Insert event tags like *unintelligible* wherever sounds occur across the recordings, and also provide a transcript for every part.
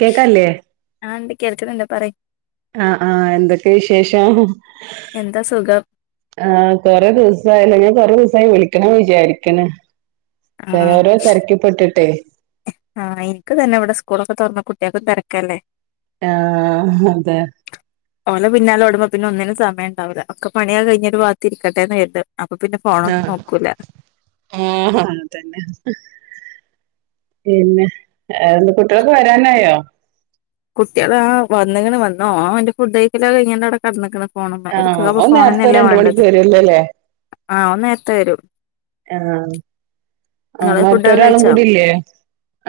കേക്കല്ലേ കേൾക്കട്ട എന്താ പറീ ആ ആഹ എന്തൊക്കെ വിശേഷം എന്താ സുഖം ആഹ കൊറെേ ദിവസയാല്ല ഞ റ ദിവസമായി വിളിക്കണം വിചാരിക്ക ഓരോ തെ രക്കിപ്പെട്ടിട്ടേ ആഹ് എനിക്ക് തന്നെ ഇവിടെ സ്കൂളൊക്കെ തോറന്ന കുട്ട്യാക്കും തെ രക്കല്ലേ ആഹ് അതെ ഓലെ പിന്നാലെ ഓടുമ്പോ പിന്നെ ഒന്നിനും സമയ ഉണ്ടാവൂല അ ഒക്കെ പണിയാ കഴിഞ്ഞട്ട് ഒരു ഭാത്തിരിക്കട്ടെന്നന്ന്രുത് ആ ആഹ് അ തന്നെ പിന്നെ ന്റെ കുട്ടികൾക്ക് വരാനായോ കുട്ടികള ആ വന്നിണ് വന്നോ അവന്റെ ഫുഡ്ക്കല് കഴിഞ്ഞ് അവിടെ കടന്നക്കണ് ആഹ് ഫോണക്കപ്പ ഓൻ നേരത്തെ ഫോണന്നല്ലേ രണ്ട് മണിക്ക് വേണ്ടത് വരുവല്ലോല്ലേ ആ ഒന്ന് നേരത്ത വര ആ ആ ഫുഡൊക്കെ മറ്റൊരാളും കഴിച്ചോ കൂടി ഇല്ലേ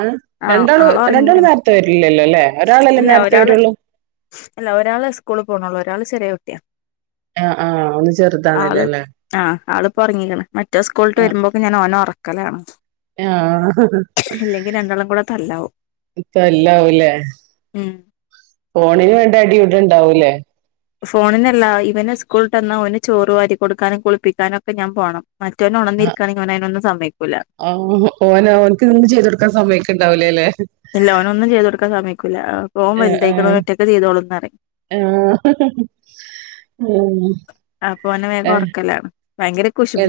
ആ രണ്ടാള് ആള് രണ്ടാള് ഒറങ്ങീക്ക്ണ് നേരത്തെ വരില്ലല്ലോ ല്ലേ ഇല്ല ഒരാള് ഇല്ല ഒരാള് സ്കൂള് പോണള്ളൂ ഒരാള് ചെറിയ കുട്ടിയ ആ ആ ആള് ആ ആളിപ്പോ ഉറങ്ങിക്കണ് മറ്റേ സ്കൂളട്ട് ആഹ് വരുമ്പോക്കെ ഞാൻ ഓന ഉറക്കലാണ് ആഹ് രണ്ടാളും കൂടെ തല്ലാവും ഇപ്പല്ലാവലേ ഉം ഫോണന് വേണ്ടി അടി ഇവിടെ ഇണ്ടാവൂല്ലേ ഫോണിനല്ല ഇവന് സ്കൂളിട്ട ഒന് ചോറു വാരി കൊടുക്കാനും കുളിപ്പിക്കാനും ഒക്കെ ഞാൻ പോണം മറ്റൊൻ ഒണന്നിരിക്കുകയാെങ്കിൽഓനൊന്നും സമ്മയി ആഹ് ഓന ഓനക്ക് നിന്ന് ചെയ്ത കൊടുക്കാൻ സമയ്ക്ക് ഇണ്ടാവൂലേ ല്ലെ പോം വലുതേക്കണ ഒന് റ്റൊക്കെ ചെയ്തോളൂ പറയും ആ ഉം ആ പോനെ വേഗം ഉറക്കല എ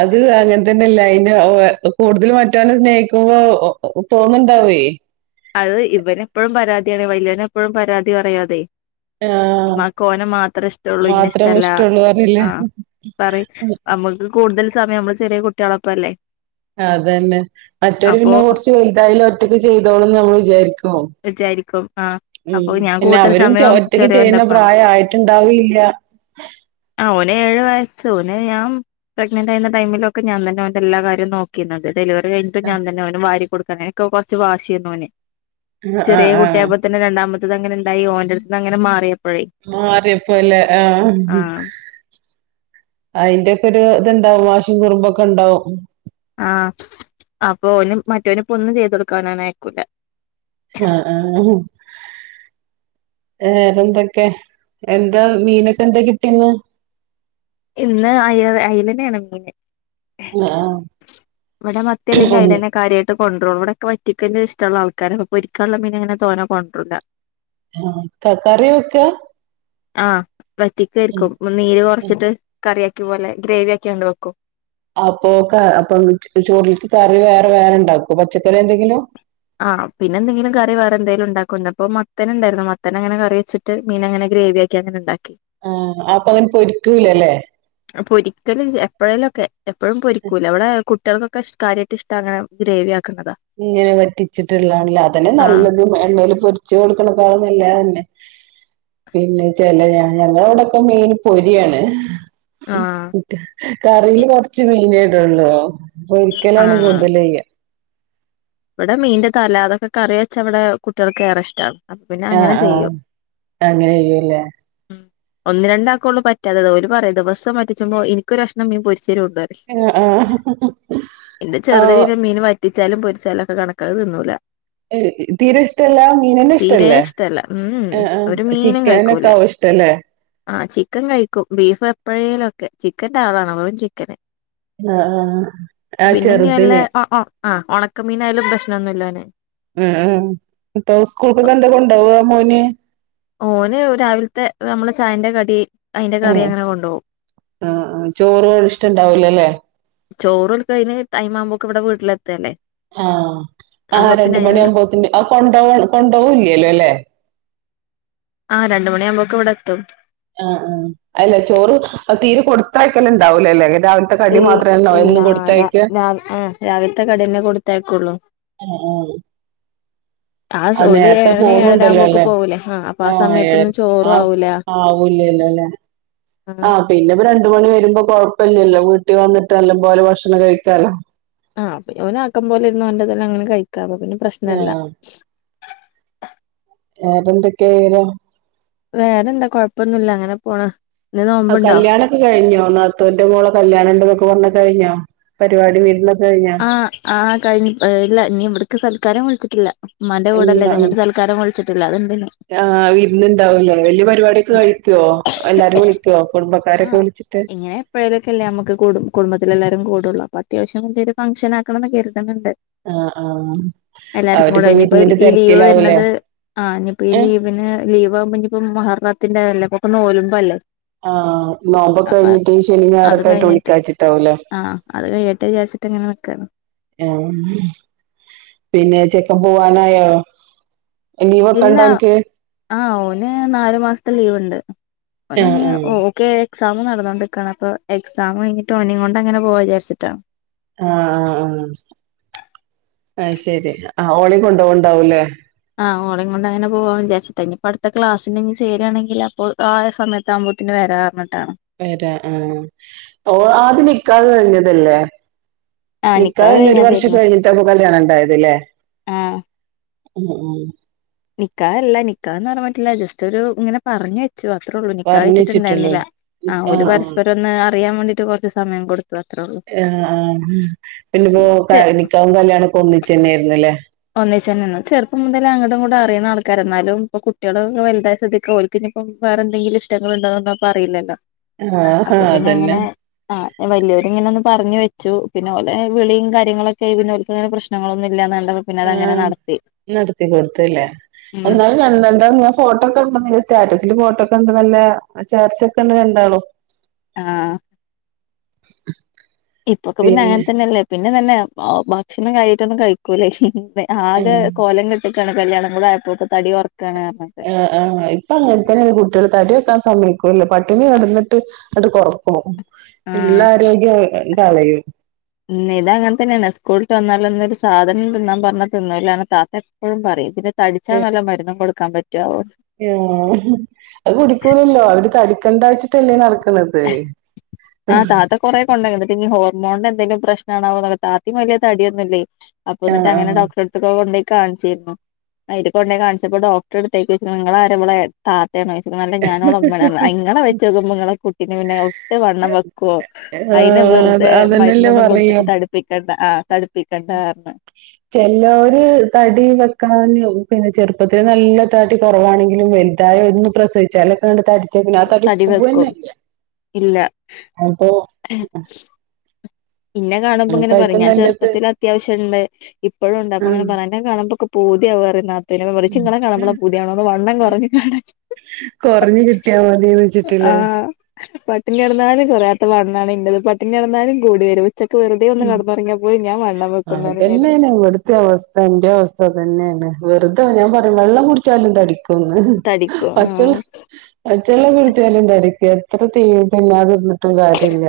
അത് അങ്ങൻ തന്നെല്ലേ അ ഓ കൂടുതൽ മറ്റവെ സ്നേഹിക്കുമ്പോ തോന്നു ണ്ടാവേ അത് ഇവന എപ്പോഴും പരാതിയാണ് വലിയനെ എപ്പോഴും പരാതി പറയാതെ ആ മാ കോ ന മാത്രമേ ഇഷ്ടള്ളു ഇന്ന മാത്രം ഇഷ്ടല്ല ഇഷ്ടമുള്ളൂ അറിയില്ലേ ആ പറ നമ്മുക്ക് കൂടുതൽ സമയം നള് ചെറിയ കുട്ടികളപ്പംല്ലേ അതന്നെ മറ്റൊരു പിന്നെ കുറച്ച് വലുതായാലും ഒറ്റക്ക് ചെയ്തോളന്ന് നമ്മൾ വിചാരികും വിചാരിക്കും ആഹ് അപ്പൊ ഉം ഞാൻ പിന്നെ കൂടുതൽ അവരും സമയം ഒറ്റക്ക് ചെയ്യുന്ന പ്രായയിട്ടുണ്ടാവീല്യ ആ ഓൻ ഏഴു വയസ്സ് നെ ഞാൻ പ്രെഗ്നന്റ് ആയുന്ന ടൈമിലൊക്കെ ഞാൻന്നെ അവന്റെ എല്ലാ കാര്യ നോക്കിയുന്നത് ഡെലിവറി കഴിഞ്ഞിട്ട് ഞാ തന്നെ ഓന് വാരി കൊടുക്കാ എനനിക്ക് കുറച്ച് വാശിയെന്ന് ഒന് ആ ആ ചെറിയ ആ കുട്ടിയായപ്പോ തന്നെ രണ്ടാമത്തത് അങ്ങനെ ഇണ്ടായി ഓന്റെ അടു അങ്ങനെ മാറിയ മാറിയപ്പോല്ലേ ആ ആഹ് അയിന്റെ ഒ ഒരു ഇത്ണ്ടാവും വാശി കുറുമ്പുംക്കെ ഉണ്ടാവും ആ അപ്പൊ ഒന മറ്റോനിപ്പൊ ഒന്നും ചെയ്ത കൊടുക്കാനാണ് അയക്കൂല ആ ആ ഹ് വേറെന്തൊക്കെ എന്താ മീനൊക്കെ എന്താ കിട്ടീന്ന് ഇന്ന് അയ അയലന ആണ് മീന് ഓ ആ ഇവിടെ മത്തി അല്ലെങ്കിൽ അയില തന്നെ കാര്യമായിട്ട കൊണ്ടൂ ഇവിടെക്കെ പറ്റിക്ക ഇഷ്ടുള്ളള്ള ആൾക്കാര അപ്പോ പൊരിക്കലുള്ള മീനങ്ങനെ തോന്നെ കൊണ്ടരുല്ല ആ ക്ക കറി വെക്ക ആ വറ്റിക്ക ആരിക്കും നീര് ഉം. കൊറച്ചിട്ട് കറിയാക്കി പോലെ ഗ്രേവി കാണ്ട് വെക്കും അപ്പൊ ക അപ്പൊ ചോറിലക്ക് കറി വേറെ വേറെണ്ടാക്കും പച്ചക്കറി എന്തെങ്കിലോ ആ പിന്നെന്തങ്കിലും കറി വേറെ എന്തങ്കിലും ഉണ്ടാക്കുണ്ട് അപ്പൊ മത്തന ഉണ്ടായിരുന്നു മന അങ്ങനെ കറി വെച്ചിട്ട് മീൻ അങ്ങനെ ഗ്രവിയ ഒക്കെങ്ങനെന്താ ആ അപ്പ അങ്ങനെ പൊരിക്കൂലല്ലേ പൊരിക്കലും എപ്പോഴേലുംൊക്കെ എപ്പോഴും പൊരിക്കൂല അവിടെ കു കുട്ടികക്കൊക്കെ ഷ്ട്ട കാര്യട്ട് ഇഷ്ടണ ഗ്രേവിയ ഇങ്ങനെ വറ്റിച്ചിട്ടുള്ളാണല്ലോ അതെ ആഹ് നല്ലത്ും എണ്ണയിൽ പൊരിച്ച്ു കൊളക്കണക്കാവുന്നല്ലതന്നെ പിന്നെ ച ഞങ്ങള അവിടെൊക്കെ മെയിൻ പൊരിയാണ് ആഹ് കറിൽ കൊറച്ച് മീനായിടുള്ളൂ പൊരിക്കലാണ് ആഹ് കൂടുതൽ ചെയ്യുക ഇവിടെ മീന്റെ തല അതൊക്കെ കറി വെച്ചവിടെ കുട്ടികൾക്ക് ഏറെ ഇഷ്ടമാണ് അപ്പ പിന്നെ ആഹ് അങ്ങനെ ആഹ് ചെയ്യും അങ്ങനെ ചെയ്യൂല്ലേ ഉ ഒന്ന രണ്ടാക്കക്കൊണ്ട് പറ്റാതെ അവര് പറയും ദിവസം വറ്റിച്ചുമ്പോൾ എനിക്കരുക്ഷ്ണം മീ പൊരിച്ചേരുണ്ട് ആഹ് ആഹ് എന്റെ ഓ ചെറുതെ മീൻ വ വറ്റിച്ചാലും പൊരിച്ചാലും ഒക്കെ കണക്ക അത് തിന്നൊന്നുമില്ല തീരെ ഇഷ്ടല്ലാ മീനന്നെ ഇഷ്ട തീരെ അല്ലേ ഇഷ്ടല്ല ഉം ആ ആ ഒരു ചിക്കനൊക്ക ആാവും ഇഷ്ടല്ലേ ആ ചിക്കൻ കഴിക്കും ബീഫ് എപ്പോഴേലും ഒക്കെ ചിക്കൻന്റെ ആളാണ് ചിക്കന് ആഹ് ആഹ് ആഹ് പിന്നെ ഞ് നല്ല ചെറുതിന് ആ ഉണക്കമീനായയാലും പ്രശ്നംന്നുമില്ല ഒന് ഉം ഉം ഇപ്പൊ സ്കൂൾക്കൊക്കെ എന്താ കൊണ്ടോവാ മോന് ഓന് രാവിലത്തെ നമ്മളെ ചായന്റെ കടി അതിന്റെ ആ കറി അങ്ങനെ കൊണ്ടുപോകും ആ ചോറ ഇഷ്ടംണ്ടാവൂലല്ലേ ചോറ് ഓല്ക്ക് അതിന്റെടൈം ആവുമ്പോക്ക ഇവിടെ വീട്ടിലെത്തല്ലേ ആഹ ആ അപ്പൊ പിന്നെ രണ്ട് മണിയ അതിനുള്ള ആകുമ്പോത്തിന് ആ കൊണ്ടോ കൊണ്ടൊക്കും ഇല്ലല്ലോ അല്ലേ ആഹ രണ്ടുമണിയ ആകുമ്പോക്കെ ഇവിടെ എത്തും ആ് ആ അല്ല ചോറ് തീര് കൊടുത്ത ആയ ക്കൽ ഉണ്ടാവൂലല്ലേ അങ്ങനെ ഇല്ല ഇല്ല ആഹ രാവിലത്തെ കടിന്നെ കൊടുത്തേക്കുള്ളൂ ആ ആ ആ ഓല് നേരത്തെ ഏഴണി ഏഴര പോണുണ്ടല്ലോ ആകുമ്പോക്ക് അല്ലേ പോകൂലേ ആ അപ്പൊ ആ ആഹ സമയത്തൊന്നും ചോറും ആ ആവൂല ആവൂല്ല ആഹ് ആഹ പിന്നെ രണ്ട് മണി വരുമ്പോ കൊഴപ്പല്ലല്ലോട്ട വിട്ട് വന്നിട്ട് നല്ല പോലെ ഭക്ഷണം കഴിക്കാലോ ആഹ് ഓന് ആക്കൻ പോലെരുന്നു അവന്റെതല്ലെ അങ്ങനെ കഴിക്കാം അപ്പ പിന്നെ പ്രശ്നല്ല ആഹ് വേറെന്തൊക്കെയ വിവരം വേറെന്താ കൊഴപ്പൊന്നുമില്ല അങ്ങനെ പോണ് ഇന്ന് ആ നോമ്പുണ്ടോ കല്യാണൊക്കെ കഴിഞ്ഞോ നാത്തൂന്റെ മോളെ കല്യാണണ്ട്ന്നൊക്കെ പറഞ്ഞ് കഴിഞ്ഞോ പരിപാടി വീരുന്ന ആഹ് ആഹ കഴിഞ്ഞ ഇല്ല നീ ഇവടക്ക് സൽക്കാരം വിളിച്ചിട്ടില്ല ഉമ്മാന്റെ കൂടെല്ലേ ഇത് ഇങ്ങട്ട് സൽക്കാരം വിളിച്ചിട്ട് ആ് വിരുന്ന് ഇണ്ടാവൂലെ വല്യ പരിപാടിയൊക്കെ കഴിക്കോ എല്ലാരും വിളിക്കുവോ കുടുംബക്കാരൊക്കെ ആഹ് വിളിച്ചിട്ട് ഇങ്ങനെ എപ്പോഴേലുംക്കെല്ലേ നമ്മക്ക് കൂടും കുടുംബത്തില എല്ലാരും കൂടുള്ള അപ്പം അത്യാവശ്യം വല്യ ഒരു ഫങ്ഷൻ ആക്കണംന്ന് കരുതുന്നുണ്ട് ആഹ് ആഹ് എല്ലാർക്കും കൂടെ അവരിപ്പോ ഇനിയിപ്പോ വിരുന്നിന്റെ ഈ ലീവ് തിരക്കിലാവൂലേ വരത് ആഹ ഇനിപ്പോ ഈ ഏഹ് ലീവിന് ലീവാവുമ്പോ ഇനി ഇപ്പ മുഹറംത്തിന്റെലെ അപ്പൊ നമുക്ക് നോമ്പ് അല്ലെ ആഹ് നോമ്പൊക്കെ കഴിഞ്ഞിട്ട് ശനി അത് ഞായറൊക്കെ ആയിട്ട് കഴിഞ്ഞിട്ട് വിളിക്കാച്ചിട്ടാവുലേ ആഹ് അത് കഴിയട്ടെ വിചാരിച്ചിട്ട് ഇങ്ങനെ നിക്കാണ് ആ മം പിന്നെ ചെക്കൻ പോവാനായൊ ഓ ഇല്ല ആഹ് ഓന് നാലു മാസത്തെ ലീവ് ഉണ്ട് ഓന് ഞി ആഹ് ആഹ് ഓക്കെ എക്സാം നടന്നുകൊണ്ടിക്കാണ് അപ്പൊ എക്സാം കഴിഞ്ഞിട്ട് ഓനെ കൊണ്ട് അങ്ങനെ പോവാചാരിച്ചിട്ടാ ആഹ് ആഹ് ആ അയ്ശരി ആ ഓളിം കൊണ്ടോവുണ്ടാവൂല്ലേ ആ ഓളേംകൊണ്ട് അങ്ങനെ പോവാം വിചാരിച്ചിട്ട ഇനിപ്പ അടുത്ത ക്ലാസിനിനി ചേരാണെങ്കിലപ്പോൾ ആ സമയത്താവുമ്പത്തിന് വ രാ പറഞ്ഞിട്ടാണ് വരാ ആഹ് ഓ ആദ്യം നിക്കാഹ് കഴിഞ്ഞതല്ലേ ആഹ് നിക്കാഹ് കഴിഞ്ഞ് ഒരു വർഷം കഴിഞ്ഞതായിരുന്നു കഴിഞ്ഞിട്ട പ്പ കല്യാണം ഇണ്ടായത് ലേ ആഹ് ഉം ഉം നിക്കാഹല്ല നിക്കാഹ് നടന്നിട്ടില്ല ജസ്റ്റ് ഒരു ഇങ്ങനെ പറഞ്ഞ് വെ ച്ചു അത്രേള്ളൂ പറഞ്ഞെച്ചിട്ടൊള്ളൂ നിക്കാഹഴിച്ചിട്ടിണ്ടാരുന്നില്ല ആ ആഹ് ഓല് ആഹ് പരസ്പരം ഒന്ന് അറിയാൻ വേണ്ടീട്ട് കൊറച്ച് സമയം കൊടു ആ ആ ഹ്മം പിന്നെ ഇപ്പോ ക ചെ നിക്കാഹും കല്യാണക്കൊന്നിച്ചെ ന്നേർന്നുല്ലേ ഒന്നിച്ചേനുന്നു ചെറുപ്പം മുതലേ അങ്ങടും ഇങ്ങടും അറിയുന്ന ആൾക്കാരന്നാലും ഇപ്പൊ കുട്ട്യോള് വലുതായ സ്ഥ്തിക്ക് ഓല്ക്കി ഞിപ്പോ വേറെ എന്തെങ്കിലും ഇഷ്ടങ്ങള് ഉണ്ടോന്നപ്പറയില്ലല്ലോ ആഹ് അപ്പൊ പിന്നെ അതന്നെ അങ്ങനെ ആ വല്ല്യവരിങ്ങനൊന്ന് പറഞ്ഞു വെ ച്ചു പിന്നെ ഓലെ വിളിം കാര്യങ്ങളൊക്കെയി പിന്നെ ഓല്ക്കങ്ങനെ പ്രശ്നങ്ങളൊന്നില്ലാന്നറിഞ്ഞപ്പോ പിന്നെ അതങ്ങനെ ആഹ് നടത്തി നടത്തി കൊടുത്തല്ലേ ഉം എന്നാള് കണ്ട് ണ്ടാർന്ന് ഞാ ഫോട്ടോ ഒക്കെ സ്റ്റാറ്റസില് ഫോട്ടോക്കെ ണ്ട് നല്ല ചേർച്ചക്ക്ണ്ട് രണ്ടാളും ആഹ് *unintelligible* ഇപ്പൊക്കെ പിന്നെ അങ്ങനെ തന്നെല്ലേ പിന്നെ തന്നെ ഭക്ഷണം കാര്യായിട്ടൊന്നും കഴിക്കൂലേ ആകെ ഏഹ് കോലം കെട്ടക്കാണ് കല്യാണം കൂടെയാപ്പോത്ത് തടി കൊറ ആ ആ ഇപ്പൊ അങ്ങനെ തന്നെല്ലേ കുട്ട്യോള് തടി വെക്കാൻ സമയ്ക്കൂല്ല പട്ടിണി കെടന്നിട്ട് അട് കൊറ ക്കും ഇള്ള ഉം ആരോഗ്യം ങ്ങ് കളയും ട്ട് വന്നാല്ലൊന്നൊരു സാധനം തിന്നാൻ പറഞ്ഞ തിന്നൂല്ലാന്ന് താത്ത എപ്പഴും പറയും പിന്നെ തടിച്ചാ നല്ല മരുന്നും കൊടു ഏ ഉം അത് കുടിക്കൂലല്ലോ അവര് തടിക്കണ്ടച്ചിട്ടല്ലേ നടക്ക ക്കണത് ആഹ് താത്ത കൊറെ കൊണ്ടയിണ്ട് ന്നിട്ട്നി ഹോർമോണിൻ്റെ എന്തെലും പ്രശ്നാണാവോ പറഞ്ഞ് താത്തിം വല്ല്യ തടിയൊന്നുംല്ലേ ആഹ് അപ്പന്നിട്ടങ്ങനെ ആഹ് ഡോക്ടറടുത്തിക്കൊക്കെ കൊണ്ടോയി കാണിച്ചിരുന്നു അയിൻ്റെ കൊണ്ടേ കാണിച്ചപ്പോ ഡോക്ടറ് ഇടുത്തഴിക്ക് ചോച്ച്ണു നിങ്ങള് ആര ഇവളെ താ ത്തായന്നൊയിച്ച്ക്കുണു അല്ല ഞാനോളടെ ഉമ്മാണ്റഞ്ഞ് ആ ഇങ്ങളെ വെച്ചോക്കുമ്പോ ഇങ്ങളെ കുട്ടീക്ക് പിന്നെ ഒട്ട് വ ണ്ണം വയ്ക്കോ അയിന് ആഹ് വെറുതെ അതന്നെല്ലേ മരുന്നൊന്നും പറയാ കൊടുത്തിട്ട് തടിപ്പിക്ക ണ്ട ആഹ് തടിപ്പിക്കണ്ടാർഞ്ഞു ചെലോര് തടി വെക്കണോന്നെവും പിന്നെ ചെറുപ്പത്തില് നല്ല തടി കുറവാണെങ്കിലും വലുത യി ഒന്ന് പ്രസവിച്ചാലൊക്കെങ്ങട് തടി വെച്ചുവിന്നെ ആ നടി തടി വെക്കും പൂവന്നല്ല്യ ഇല്ല അപ്പൊ ഇന്നെ കാണുമ്പോ അപ്പ ഇങ്ങനെ പറയും അയിക്കും ഞാൻ നല്ലത് ചെറുപ്പത്തിലത്യാവശ്യം ഇണ്ട് ഇപ്പോഴും ഉണ്ട് അപ്പൊ അങ്ങനെ പറയും ന്നെ കാണുമ്പോക്കെ പൂ തിവാ പറയും നാത്തൂനൊക്കെ പറയും ച്ച് ഇങ്ങളെ ആഹ് കാണമ്പഴാ പൂതി ആവണ് വണ്ണം കൊറഞ്ഞു കാണാൻ കൊറഞ്ഞ് കിട്ടിയാ മതിന്ന് വെച്ചിട്ടില്ലേ ആഹ് പട്ടിണി കെടന്നാലും കൊറയാ ത്ത വണ്ണാണ് ൻ്റെത് പട്ടിണി കെടന്നാലും കൂടി വരും ഉച്ചക്ക് വെറുതെ ഒന്ന് ഉം കടന്നുറങ്ങിയാ പോലും ഞാൻ വണ്ണം വെക്കുംന്ന് പറഞ്ഞ് ഞാന് അതന്നെന്നാണ് ഇവിടത്തെ അവസ്ഥ എൻ്റെം അവസ്ഥ അനതന്നെയാണ് വെറുതെ ഞാൻ പറയും വെള്ളം കുടാച്ചാലും തടി ക്കുന്ന് തടിക്കും പച്ചെള്ളം ആഹ് പച്ചെള്ളം കുടിച്ചാലും തടിക്കാന്ന് എത്ര തി തിന്നാതിരുന്നിട്ടും കാര്യല്ല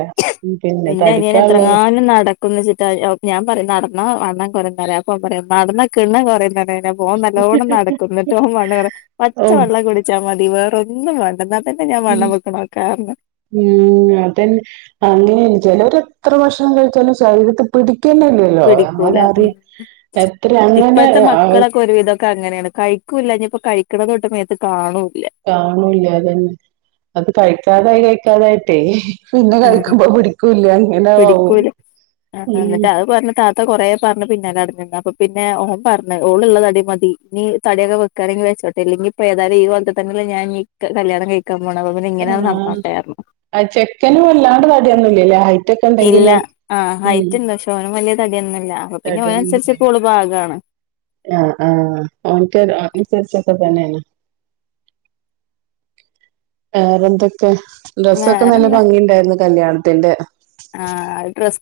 പിന്നെ അനിയനും എത്ര കാലം നടക്ക ക്കുന്ന്ച്ചിട്ടാ ഞാൻ പറയും നടന്ന വണ്ണം കൊറയും പറയും അപ്പൊ ഓൻ പറയും നടന്ന കിണ്ണം കൊറയും പറയും ഞാൻ പോകാൻ നല്ലോണം നടക്കുന്നു എന്നിട്ടാണ് മണേറെ ഓ പച്ച വെള്ളം കുടിച്ചാ മതി വേറൊന്നും വേണ്ട എന്നാലും ഉം ഊം അതന്നെ അതെ ചെലര് എത്ര ഭഷണം കഴിച്ചാലും ശരീരത്തി പിടി പിടിക്കൂല ഉം എത്ര അങ്ങനെ ഇപ്പഴത്തെ മക്കളൊക്കെ ഒരുവിധൊക്കെ അങ്ങനേണ് കഴി ക്കൂല്ല ഇനി ഇപ്പൊ കഴിക്കണതൊട്ട് മേത്ത് കാണും കാണൂല്ല അതന്നെ അത് കഴിക്കാതായി കഴിക്കാതായിട്ടേ ഹ് പിന്നെ ഉം കഴിക്കുമ്പോ പിടിക്കൂല്ല ഇങ്ങനെ ആവും പിടിക്കൂല ഊം ഇത്ത കൊറേ പറഞ്ഞ് പിന്നാലെ നടക്കണ്ട അപ്പൊ പിന്നെ ഓൻ പറഞ്ഞ ഓളുള്ള തടി മതി നീ തടിയൊക്കെ വെക്കാനേ ചൊട്ടീല്ലെങ്കി ഇപ്പ ഏതായാലും ഈ കോലത്തീ തന്നെല്ലേ ഞാൻ ഈ ക കല്യാണം കഴി കമണവാളന് ഇങ്ങനെയങ്ങ് ആഹ് നടന്നോട്ടേര്ന്ന് ആ ചെക്കന് വല്ലാണ്ട് തടിയൊന്നുല്ലല്ലേ ഹൈറ്റ് ഒക്കെ ഇല്ല ഉണ്ടെങ്കിലും ആ ഹൈറ്റ് ഇണ്ടാ *unintelligible* തടിയൊന്നുല്ലേ പാകാണ് ആ ആ ഓന്റ ഹൈ അനുസരിച്ചൊക്കെ തന്നെ വേറെന്തൊക്കെ ഡ്രസ്സൊക്കെ നല്ല വേറെന്താ ഭംഗിണ്ടായിരുന്നു കല്യാണത്തിന്റെ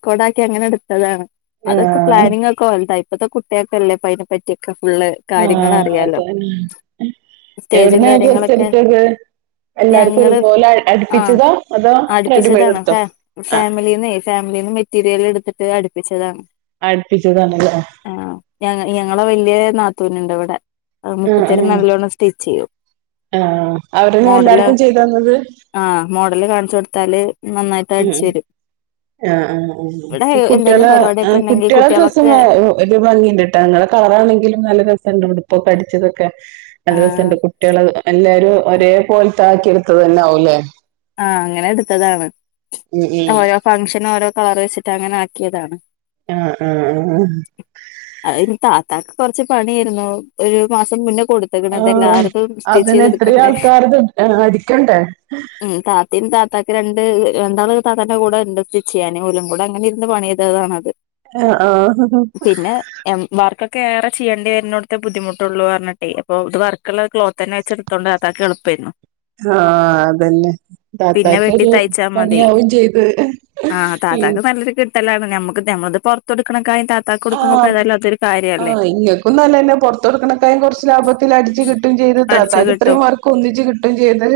കൊടാക്കി എങ്ങനെ എടുത്തതാണ് അതൊക്കെ ആഹ് പ്ലാനിങ്ങൊക്കെ ഒണ്ടാ ഇപ്പത്തെ കുട്ടികക്കെല്ലേ ഇപ്പ അയ്ന പറ്റ്യേക്ക ആ അതന്ന സ്റ്റേജും എവിടുന്നാ കാര്യങ്ങളൊക്കെ ഡ്രസ്സെടുത്തത് എല്ലാർക്കും ഞങ്ങള് ഒരുപോലെ അ ആ അടുപ്പിച്ചതാ അതോ റെഡിമെയ്ഡ് ഇട്ത്തോ ഫാമിലിന്നേ ഫാമിലിന്ന് മെറ്റീരിയൽ എടുത്തിട്ട് അടിപ്പിച്ചതാണ് അടുപ്പിച്ചതാണല്ലേ ആ ഞങ്ങ ഞങ്ങളെ വല്യേ നാത്തൂന്ണ്ട് ഇവിടെ ആ ആഹ് മൂപ്പത്തിയാര് ആഹ് നല്ലോണം സ്റ്റിച്ചെയ്യും ആഹ് അവരന്നെ മോഡലാ എല്ലാർക്കും ചെയ്തു തന്നത് ആ മോഡല് കാണിച്ചു കൊടുത്താല് നന്നാ യിട്ട് അടിച്ചരും ആ ആ ആ ആ കുട്ടിയളെ ആ പരിപാടിയൊക്കെ ഉണ്ടെങ്കിൽ കുട്ടിയളെ ഡ്രസ്സ് കുട്ടികളൊക്കെ മ ഒ ഒരു ഭംഗിണ്ട്ട്ടാ ഇങ്ങള ആ കളറാണെങ്കിലും നല്ല രസണ്ട് ഉടുപ്പൊക്കെ അടിച്ചതൊക്കെ നല്ല ആഹ് രസണ്ട് കുട്ടിയെള് അ അല്ലേ ഒരു ഒരേ പോൽത്ത ആക്കി എടുത്തത് തന്നെ ആവൂല്ലേ ആ അങ്ങനെ എടുത്തതാണ് ഉം അ ഉം ഓരോ ഫങ്ങ്ഷന് ഓരോ കളറ് വെച്ചിട്ട് അങ്ങനെ ആക്കിയതാണ് അ ആ ആ ഇത്താക്ക് കൊറച്ച് പണിയേരുന്നു ഒരു മാസം മുന്ന കൊടുത്ത്ക്ണത് ആഹ് എല്ലാരതും അതിന് എത്രയും സ്റ്റിച്ചെയ്തെടുക്കണ്ടേ ആൾക്കാരത് അടിക്കണ്ടേ ഉം താത്തേം താത്താക്ക് രണ്ട് ര രണ്ടാള് താത്താന്റ കൂടെ ഇണ്ട് സ്റ്റിച്ച് ചെയ്യാന്. ഓലും കൂടെ അങ്ങനെ ഇരുന്ന് പണി ചെയ്തതാണത് ആഹ് ആഹ് പിന്നെ എം വർക്ക് ക്കെ ഏറ ചെയ്യേണ്ടി വരുന്നോട്ത്ത് ബുദ്ധിമുട്ടുള്ളു പറഞ്ഞിട്ടേ അപ്പൊ ഇത് വർക്ള്ള ക്ലോത്തന്നെ വെച്ച് എടുത്തോണ്ടാ താത്താക്ക് എളുപ്പേരുന്നു ആഹ് അതന്നെ പിന്നെ വെട്ടി താത്താക്കൊരു തയ്ച്ചാൽ മതി പണിയാവോം ചെയ്ത് ഇ തല്ലാണ്. ഞമ്മക്ക് ഞമ്മളത് പൊറത്തൊടുക്കണ ഇത്താക്കൊടുക്കുമ്പ ഇപ്പേതാലും അതൊരു കാ ആ ഇങ്ങക്കും നല്ലന്നെ പൊറത്ത് കൊടുക്കണക്കായിം കൊറച്ച് ലാഭത്തിൽ അടിച്ചു കിട്ടും ചെയ്ത് അടിച്ചു താത്താക്ക് കിട്ടും ഇത്രയും വർക്ക് ഒന്നിച്ചു കിട്ടും ചെയ്ത്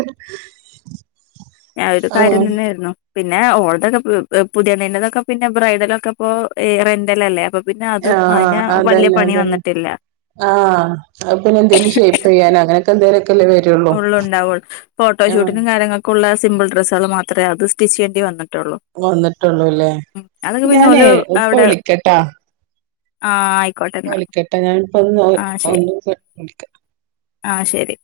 ഞാ ഒരു കാര്യം ആഹ് തന്നായിരുന്നു പിന്നെ ഓൾതൊക്കെ എ പുതിയണ്ണിന്റെതൊക്കെ പിന്നെ ബ്രൈഡലൊക്കെപ്പൊ ഈ റെന്റലല്ലേ അപ്പൊ പിന്നെ അതും ആഹ് അതിന് വലിയ അതന്നെ പണി അതന്നെ വന്നിട്ടില്ല ആഹ് അത് പിന്നെ എന്തേലും ഷേപ്പെയ്യാനാ അങ്ങനെ ഉള്ളു ഉണ്ടാവുള്ളൂ ആഹ് ഫോട്ടോഷൂട്ടിനും കാര്യങ്ങക്കുള്ള സിമ്പിൾ ഡ്രസ്സ് അത് മാത്രേ അത് സ്റ്റിച്ചെയ്യേണ്ടി വന്ന് ട്ടൊള്ളു. വന്നിട്ടുള്ളൂല്ലേ അതൊക്കെ പിന്നെ ഞാനേ ഓല് ഇപ്പ അവ്ടെ വിളിക്കട്ടാ ആയി വിളിക്കട്ടെ ഞാൻ ഇപ്പം ഒന്ന് *unintelligible* ശരി ഒന്ന് വിളിക്ക ആ ശരി